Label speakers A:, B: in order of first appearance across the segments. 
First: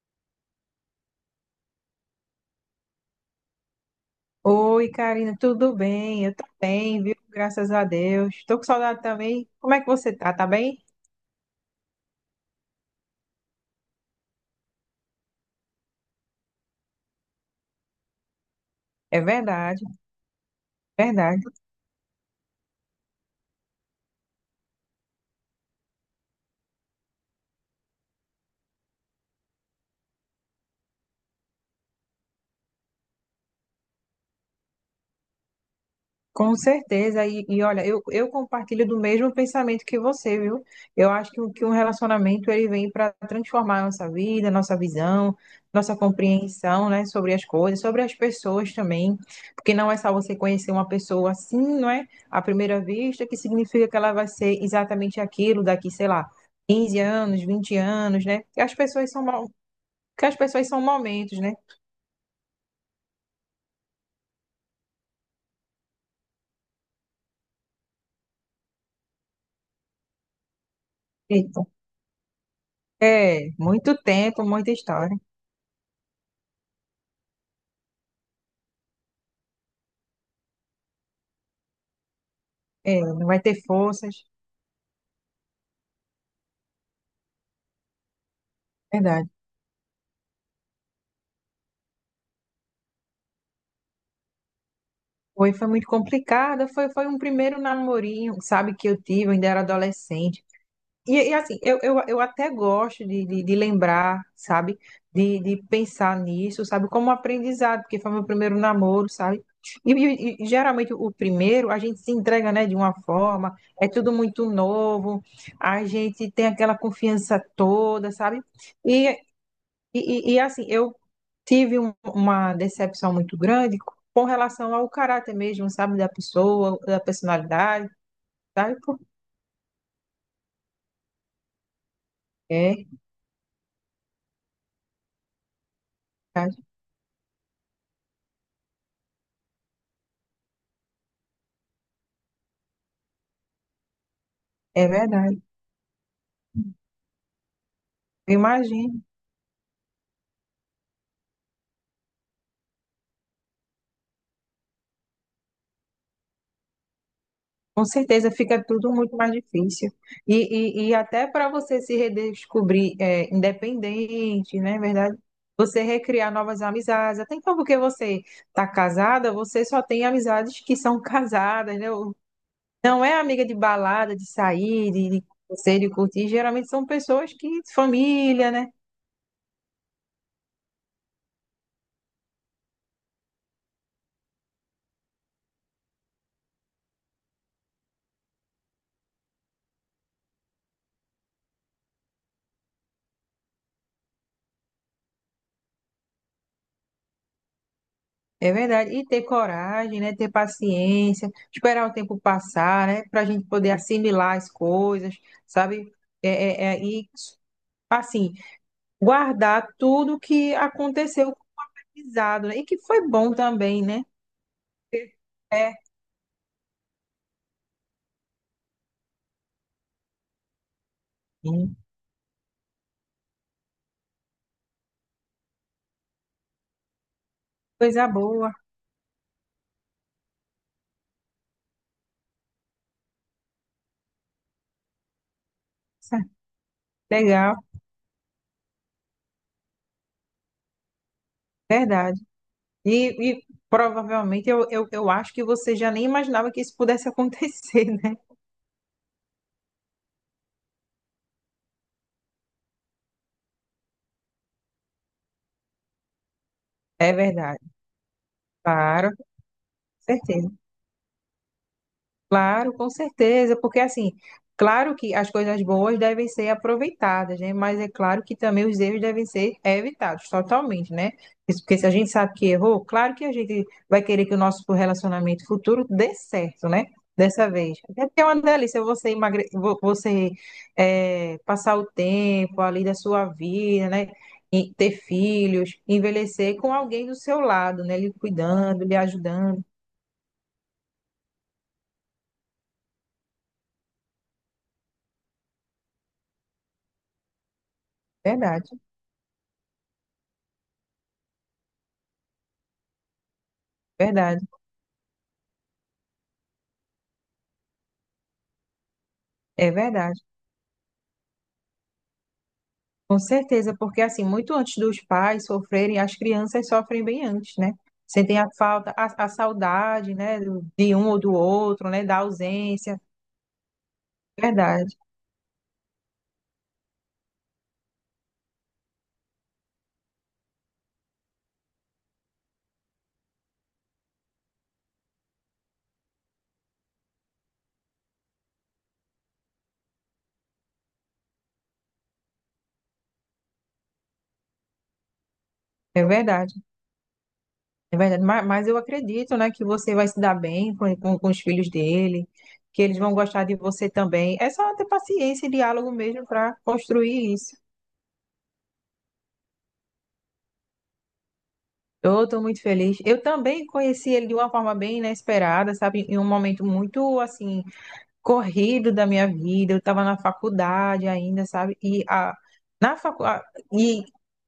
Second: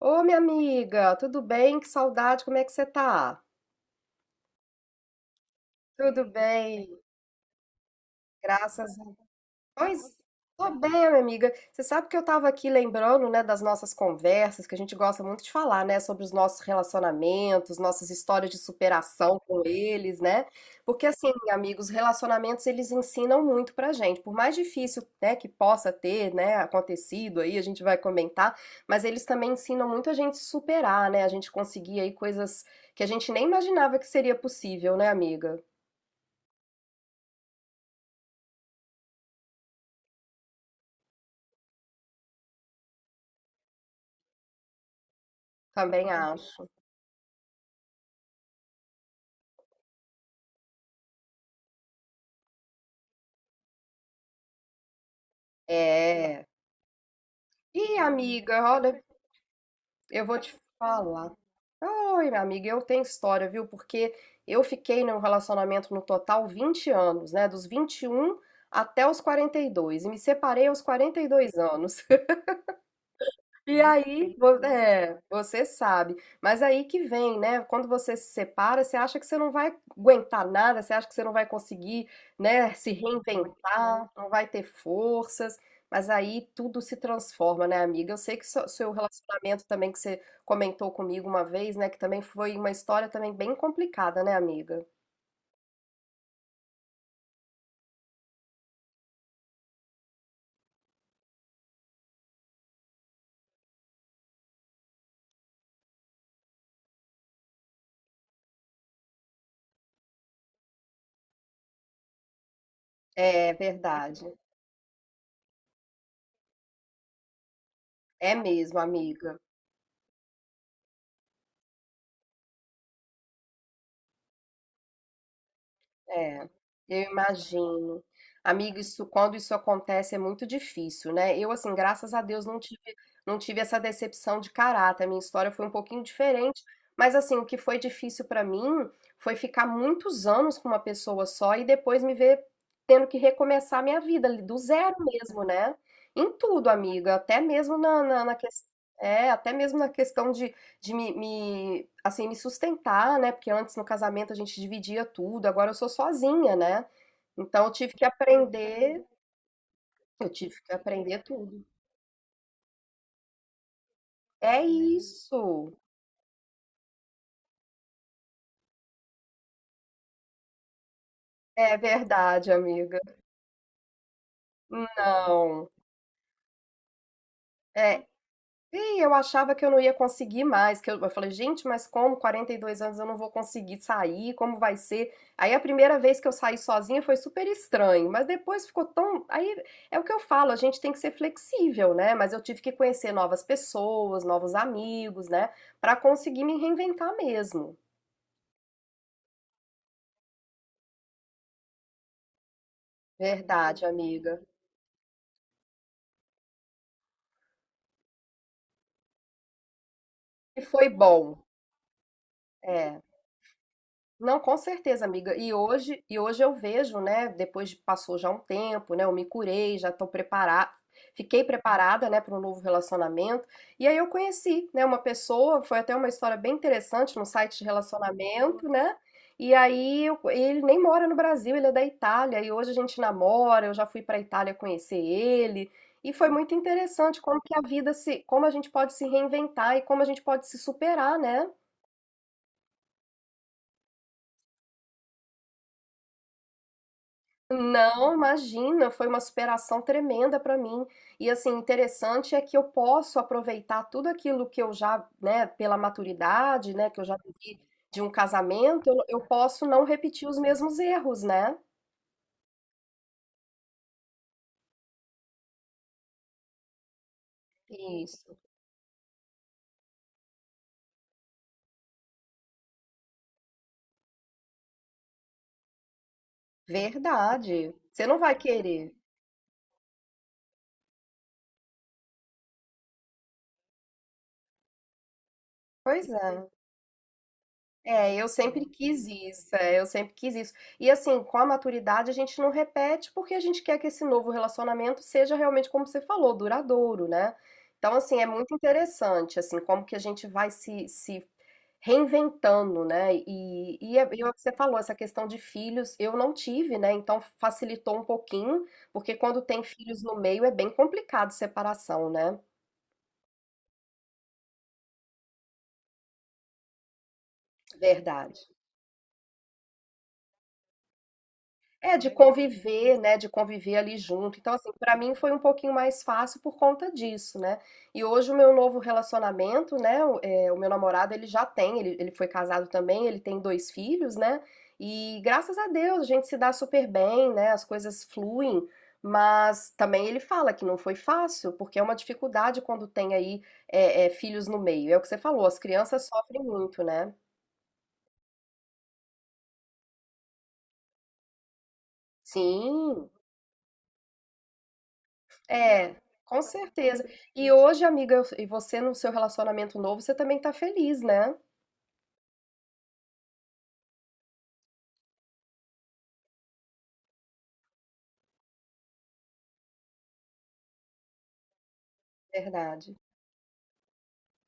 A: Ô, minha amiga, tudo bem? Que saudade, como é que você tá?
B: Oi, Karina, tudo
A: Tudo
B: bem? Eu tô
A: bem,
B: bem, viu? Graças a Deus. Tô com
A: graças
B: saudade também. Como é que você
A: pois,
B: tá? Tá
A: tô
B: bem?
A: bem, minha amiga. Você sabe que eu tava aqui lembrando, né, das nossas conversas, que a gente gosta muito de falar, né, sobre os nossos relacionamentos, nossas histórias de
B: É
A: superação com
B: verdade,
A: eles, né? Porque assim,
B: verdade.
A: amigos, relacionamentos eles ensinam muito pra gente. Por mais difícil, né, que possa ter, né, acontecido aí, a gente vai comentar, mas eles também ensinam muito a gente superar, né? A gente conseguir aí coisas que a gente nem imaginava que seria possível, né, amiga?
B: Com certeza, e olha, eu compartilho do mesmo pensamento que você, viu? Eu acho que um relacionamento ele vem para transformar a nossa vida, nossa visão, nossa
A: Também acho.
B: compreensão, né, sobre as coisas, sobre as pessoas também, porque não é só você conhecer uma pessoa assim, não é? À primeira vista, que significa que ela vai ser exatamente aquilo daqui, sei lá,
A: É.
B: 15 anos, 20
A: E
B: anos, né? Que
A: amiga,
B: as
A: olha,
B: pessoas são, mo-
A: eu
B: que as
A: vou te
B: pessoas são
A: falar.
B: momentos, né?
A: Ai, minha amiga, eu tenho história, viu? Porque eu fiquei num relacionamento no total 20 anos, né? Dos 21 até os 42. E me separei aos 42
B: Eita.
A: anos.
B: É,
A: E
B: muito
A: aí,
B: tempo, muita história.
A: é, você sabe. Mas aí que vem, né? Quando você se separa, você acha que você não vai aguentar nada, você acha que você não vai conseguir, né, se
B: É, não vai ter
A: reinventar,
B: forças.
A: não vai ter forças. Mas aí tudo se transforma, né, amiga? Eu sei que seu
B: Verdade.
A: relacionamento também que você comentou comigo uma vez, né, que também foi uma história também bem complicada, né, amiga?
B: Foi muito complicada. Foi um primeiro namorinho, sabe, que eu tive, eu ainda era adolescente. E assim, eu até gosto de lembrar, sabe, de pensar nisso, sabe, como aprendizado, porque foi meu primeiro namoro, sabe? E geralmente o primeiro a gente se entrega, né, de uma
A: É
B: forma, é tudo
A: verdade.
B: muito novo, a gente tem aquela confiança toda,
A: É
B: sabe?
A: mesmo,
B: E,
A: amiga.
B: e assim, eu tive uma decepção muito grande com relação ao caráter mesmo, sabe, da
A: É,
B: pessoa, da
A: eu
B: personalidade,
A: imagino.
B: sabe
A: Amigo,
B: por
A: isso, quando isso acontece é muito difícil, né? Eu, assim, graças a Deus não tive,
B: quê?
A: não tive essa decepção de caráter. A minha história foi um pouquinho
B: Sabe?
A: diferente, mas, assim, o que foi difícil pra mim foi ficar muitos anos com uma pessoa só e depois me ver tendo que recomeçar a minha vida ali, do
B: É
A: zero
B: verdade.
A: mesmo, né? Em tudo, amiga, até mesmo na, na,
B: Eu
A: na questão.
B: imagino.
A: É, até mesmo na questão de assim, me sustentar, né? Porque antes no casamento a gente dividia tudo, agora eu sou sozinha, né? Então eu
B: Com
A: tive que
B: certeza fica tudo
A: aprender,
B: muito mais difícil.
A: eu tive que
B: E
A: aprender
B: até para
A: tudo.
B: você se redescobrir é, independente,
A: É
B: né? É verdade?
A: isso.
B: Você recriar novas amizades. Até então, porque você está casada, você só tem amizades que são
A: É
B: casadas, né?
A: verdade, amiga.
B: Não é amiga de balada, de sair, de
A: Não.
B: conhecer, de curtir. Geralmente são pessoas que,
A: É,
B: família, né?
A: e eu achava que eu não ia conseguir mais, que eu falei, gente, mas como 42 anos eu não vou conseguir sair, como vai ser? Aí a primeira vez que eu saí sozinha foi super estranho, mas depois ficou tão, aí é o que eu falo, a gente tem que ser flexível, né? Mas eu tive que conhecer novas pessoas, novos amigos, né, pra conseguir me reinventar mesmo.
B: É verdade. E ter coragem, né? Ter paciência, esperar o tempo passar, né? Para a gente poder
A: Verdade,
B: assimilar
A: amiga.
B: as coisas, sabe? É, é- é- e, assim, guardar tudo que
A: E foi
B: aconteceu
A: bom.
B: com o aprendizado, né? E que
A: É.
B: foi bom também, né?
A: Não, com certeza, amiga. E
B: É,
A: hoje, e hoje eu vejo, né? Passou já um tempo, né? Eu me curei, já estou preparada, fiquei
B: sim.
A: preparada, né, para um novo relacionamento. E aí eu conheci, né, uma pessoa, foi até uma história bem interessante num site de
B: Coisa boa.
A: relacionamento, né? E aí ele nem mora no Brasil, ele é da Itália. E hoje a gente namora, eu já fui para a Itália conhecer ele. E foi muito interessante como que
B: Legal,
A: a vida se, como a gente pode se reinventar e como a gente pode se superar, né?
B: verdade. E provavelmente eu acho que você já nem imaginava que isso pudesse acontecer,
A: Não,
B: né?
A: imagina, foi uma superação tremenda para mim. E assim, interessante é que eu posso aproveitar tudo aquilo que eu já, né, pela maturidade, né, que eu
B: É
A: já
B: verdade.
A: vivi de um casamento, eu,
B: Claro,
A: eu
B: com
A: posso não repetir os
B: certeza.
A: mesmos erros, né?
B: Claro, com certeza, porque assim, claro que as coisas boas devem ser aproveitadas, né? Mas é claro que
A: Isso.
B: também os erros devem ser evitados totalmente, né? Isso. Porque se a gente sabe que errou, claro que a gente vai querer que o nosso relacionamento futuro dê certo, né? Dessa
A: Verdade.
B: vez.
A: Você
B: Até
A: não
B: porque é
A: vai
B: uma delícia
A: querer.
B: você emagre... vo- você eh, passar o tempo ali da sua vida, né? E ter filhos,
A: Pois é.
B: envelhecer com alguém do seu lado, né? Lhe
A: É, eu sempre
B: cuidando, lhe
A: quis isso,
B: ajudando.
A: é, eu sempre quis isso. E assim, com a maturidade a gente não repete porque a gente quer que esse novo relacionamento seja realmente, como você falou, duradouro, né? Então, assim, é muito
B: Verdade,
A: interessante, assim, como que a gente vai se reinventando, né? É o que
B: verdade,
A: você falou, essa questão de filhos, eu não tive, né? Então facilitou um pouquinho, porque quando tem
B: é
A: filhos no
B: verdade.
A: meio é bem complicado separação, né?
B: Com certeza, porque assim, muito antes dos pais sofrerem, as crianças sofrem bem antes, né?
A: Verdade.
B: Sentem a falta, a saudade, né, de um ou do outro,
A: É,
B: né,
A: de
B: da ausência.
A: conviver, né? De conviver ali junto. Então, assim,
B: Verdade,
A: pra mim foi um pouquinho mais fácil por conta disso, né? E hoje o meu novo relacionamento, né? O meu namorado, ele foi casado também, ele tem dois filhos, né? E graças a Deus a gente se dá super bem, né? As coisas fluem, mas também ele fala que não foi fácil, porque é uma dificuldade quando tem aí filhos no meio. É o que você falou, as
B: é
A: crianças sofrem
B: verdade,
A: muito, né?
B: é verdade. Mas eu acredito, né, que você vai se dar bem com os filhos dele, que eles
A: Sim.
B: vão gostar de você também. É só ter paciência e diálogo
A: É,
B: mesmo
A: com
B: para
A: certeza.
B: construir
A: E
B: isso.
A: hoje, amiga, e você no seu relacionamento novo, você também tá feliz, né?
B: Eu estou muito feliz. Eu também conheci ele de uma forma bem inesperada, sabe? Em um momento muito, assim corrido da minha vida, eu estava na faculdade ainda, sabe? E a,
A: Verdade.
B: na facu, a- e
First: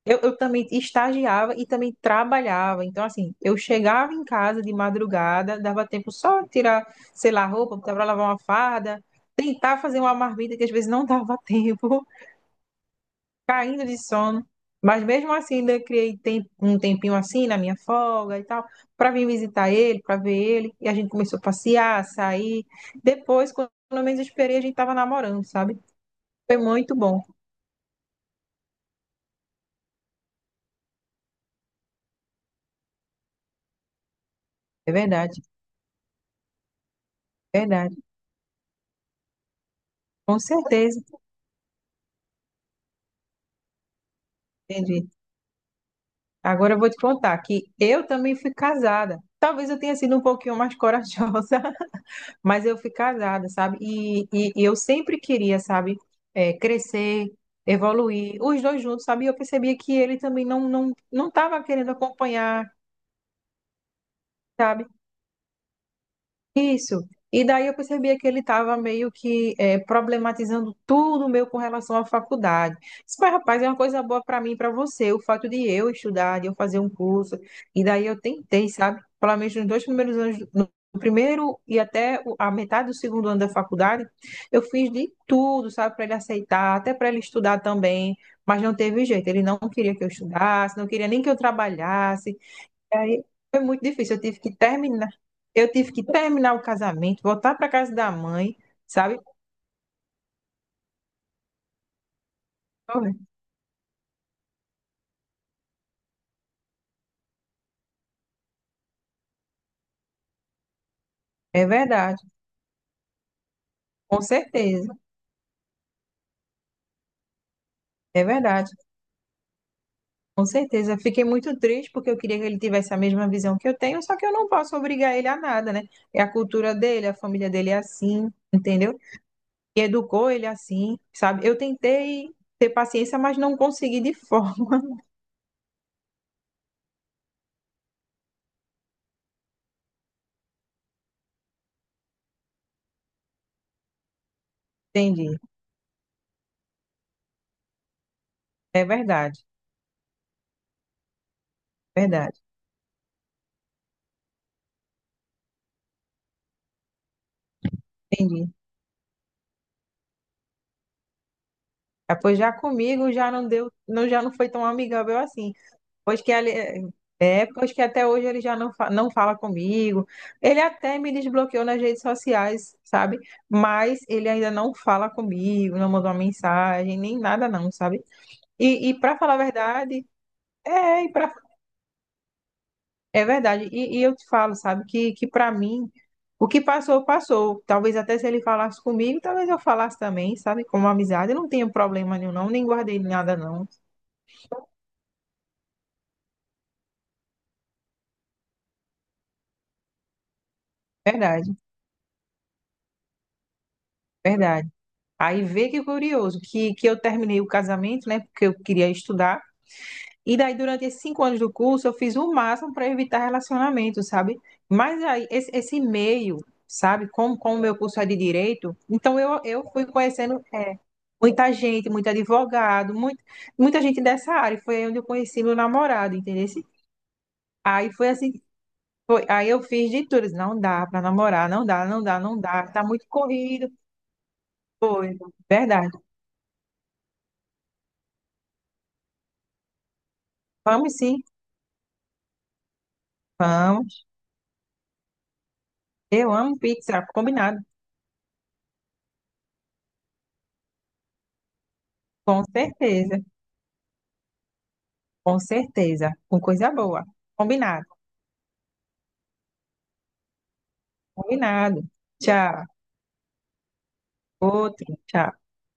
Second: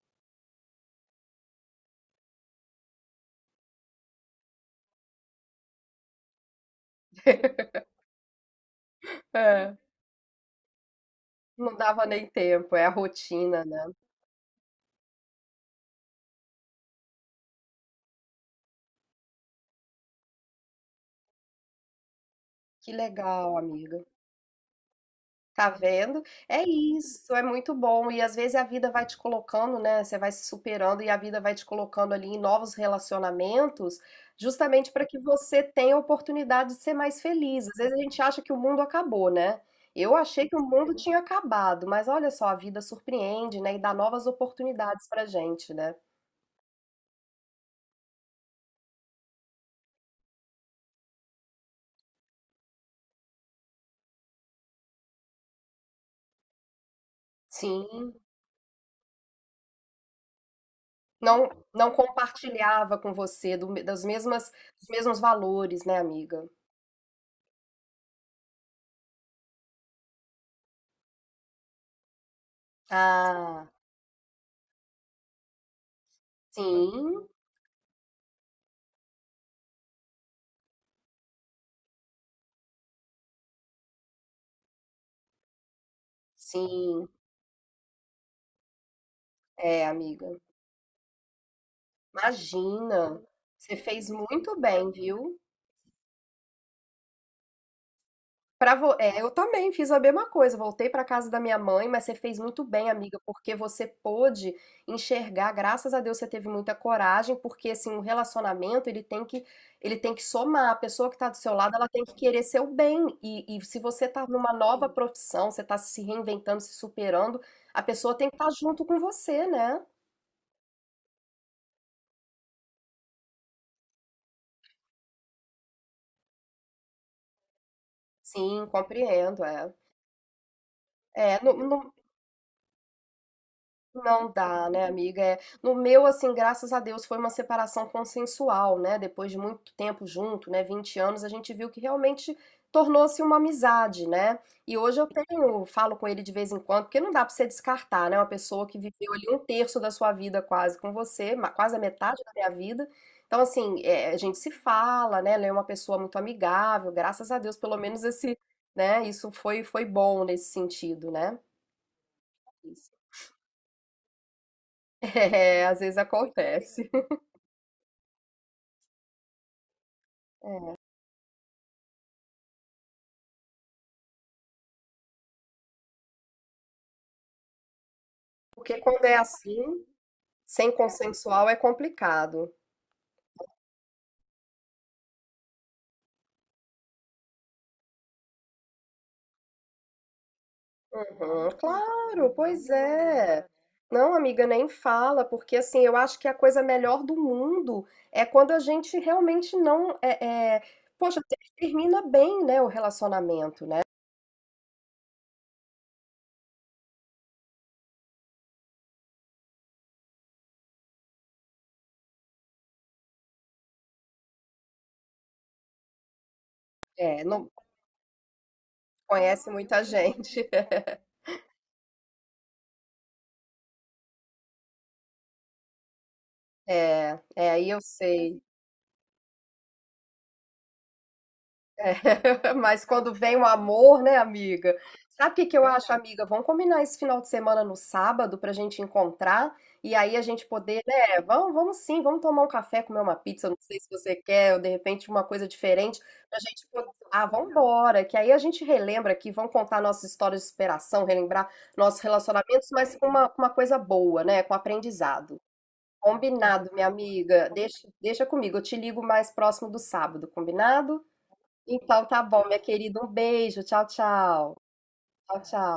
B: eu também estagiava e também trabalhava. Então, assim, eu chegava em casa de madrugada, dava tempo só de tirar, sei lá, roupa, para lavar uma farda,
A: É,
B: tentar fazer uma marmita que às vezes não dava
A: não
B: tempo
A: dava nem tempo, é a rotina,
B: caindo
A: né?
B: de sono. Mas mesmo assim, ainda criei um tempinho assim na minha folga e tal, para vir visitar ele, para ver ele. E a gente começou a passear, a sair.
A: Que
B: Depois,
A: legal,
B: quando
A: amiga.
B: eu menos esperei, a gente estava namorando,
A: Tá
B: sabe?
A: vendo?
B: Foi
A: É
B: muito bom.
A: isso, é muito bom. E às vezes a vida vai te colocando, né? Você vai se superando e a vida vai te colocando ali em novos relacionamentos,
B: É
A: justamente para que
B: verdade,
A: você tenha a oportunidade de ser mais feliz. Às vezes a
B: verdade.
A: gente acha que o mundo acabou, né? Eu
B: Com
A: achei que o mundo
B: certeza,
A: tinha acabado, mas olha só, a vida surpreende, né? E dá novas
B: entendi.
A: oportunidades pra gente, né?
B: Agora eu vou te contar que eu também fui casada. Talvez eu tenha sido um pouquinho mais corajosa, mas eu fui casada, sabe? E eu sempre queria, sabe, é, crescer,
A: Sim,
B: evoluir, os dois juntos, sabe? E eu percebia que ele também não
A: não
B: estava querendo
A: não
B: acompanhar,
A: compartilhava com você do, me- das mesmas,
B: sabe?
A: dos mesmos valores, né, amiga?
B: Isso. E daí eu percebia que ele estava meio que problematizando tudo meu com relação à faculdade. Disse, mas, rapaz,
A: Ah,
B: é uma coisa boa para mim e para você, o fato de eu estudar, de eu fazer um
A: sim,
B: curso. E daí eu tentei, sabe? Pelo menos nos dois primeiros anos, no primeiro e até a metade do segundo ano da faculdade, eu fiz de tudo, sabe? Para ele aceitar, até
A: sim.
B: para ele estudar também. Mas não teve jeito. Ele não
A: É,
B: queria que eu
A: amiga.
B: estudasse, não queria nem que eu trabalhasse. E
A: Imagina.
B: aí foi
A: Você
B: muito
A: fez
B: difícil. Eu tive que
A: muito bem,
B: terminar.
A: viu?
B: Eu tive que terminar o casamento, voltar para casa da mãe, sabe?
A: Eu também fiz a mesma coisa. Voltei para casa da minha mãe, mas você fez muito bem, amiga, porque você pôde enxergar. Graças a Deus você teve muita coragem, porque assim, o relacionamento, ele tem que somar. A pessoa que está do seu
B: É
A: lado, ela tem que
B: verdade,
A: querer seu bem. Se você
B: com
A: está numa nova
B: certeza.
A: profissão, você está se reinventando, se superando, a pessoa
B: É
A: tem que estar
B: verdade,
A: junto com você, né?
B: com certeza. Fiquei muito triste porque eu queria que ele tivesse a mesma visão que eu tenho, só que eu não posso obrigar ele a nada, né? É a cultura dele, a família dele é assim,
A: Sim,
B: entendeu?
A: compreendo, é.
B: E educou ele assim,
A: É,
B: sabe? Eu tentei ter paciência, mas não consegui de
A: não dá,
B: forma.
A: né, amiga? É, no meu, assim, graças a Deus, foi uma separação consensual, né? Depois de muito tempo junto, né? 20 anos, a gente viu que realmente tornou-se uma amizade, né? E hoje eu
B: Entendi.
A: tenho, falo com ele de vez em quando, porque não dá pra você descartar, né? Uma pessoa que
B: É
A: viveu ali um
B: verdade,
A: terço da sua vida quase com você, quase a metade da
B: verdade.
A: minha vida. Então, assim, é, a gente se fala, né? Ela é uma pessoa muito amigável, graças a Deus, pelo menos esse,
B: Entendi.
A: né? Isso foi bom nesse sentido, né?
B: Ah, pois já comigo já não deu, não, já não foi tão amigável assim.
A: É, às vezes
B: Pois que ele,
A: acontece.
B: pois que até hoje ele já não fala comigo. Ele até me desbloqueou nas redes sociais, sabe? Mas ele ainda não fala comigo, não mandou uma mensagem, nem nada não, sabe?
A: Porque
B: E
A: quando é
B: para falar a
A: assim,
B: verdade,
A: sem
B: é, e pra,
A: consensual é complicado.
B: é verdade. E eu te falo, sabe, que para mim, o que passou, passou. Talvez até se ele falasse comigo, talvez eu falasse também, sabe? Como amizade, eu não
A: Uhum,
B: tenho problema
A: claro,
B: nenhum, não, nem
A: pois
B: guardei nada
A: é.
B: não.
A: Não, amiga, nem fala, porque assim, eu acho que a coisa melhor do mundo é quando a gente realmente não é, é- poxa,
B: Verdade,
A: termina bem, né, o relacionamento, né?
B: verdade. Aí vê que curioso, que eu terminei o casamento, né? Porque eu queria estudar. E daí, durante esses 5 anos do curso, eu fiz o máximo para evitar relacionamento, sabe? Mas aí, esse meio, sabe?
A: É,
B: Como,
A: não
B: como o meu curso é de direito, então eu,
A: conhece
B: eu
A: muita
B: fui conhecendo
A: gente.
B: muita gente, muito advogado, muita gente dessa área. Foi aí onde eu conheci meu namorado, entendeu?
A: É, é, aí eu
B: Aí foi assim,
A: sei.
B: aí eu fiz de tudo. Não dá para namorar, não dá,
A: É,
B: não dá, não dá. Tá
A: mas
B: muito
A: quando vem o
B: corrido.
A: amor, né, amiga?
B: Foi,
A: Sabe o que que eu acho,
B: verdade.
A: amiga? Vamos combinar esse final de semana no sábado pra gente encontrar e aí a gente poder,
B: Vamos
A: né?
B: sim,
A: Vamos, vamos sim, vamos tomar um café, comer uma pizza. Eu não sei se
B: vamos.
A: você quer, ou de repente uma coisa diferente
B: Eu
A: pra
B: amo
A: gente poder.
B: pizza,
A: Ah, vamos
B: combinado.
A: embora, que aí a gente relembra aqui, vamos contar nossas histórias de superação, relembrar nossos
B: Com
A: relacionamentos, mas com
B: certeza,
A: uma, com uma coisa boa, né? Com
B: com
A: aprendizado.
B: certeza. Com
A: Combinado,
B: coisa
A: minha
B: boa.
A: amiga.
B: Combinado,
A: Deixa, deixa comigo, eu te ligo mais próximo do sábado, combinado?
B: combinado.
A: Então tá bom, minha
B: Tchau.
A: querida. Um beijo. Tchau, tchau.
B: Outro, tchau.
A: Tchau, tchau.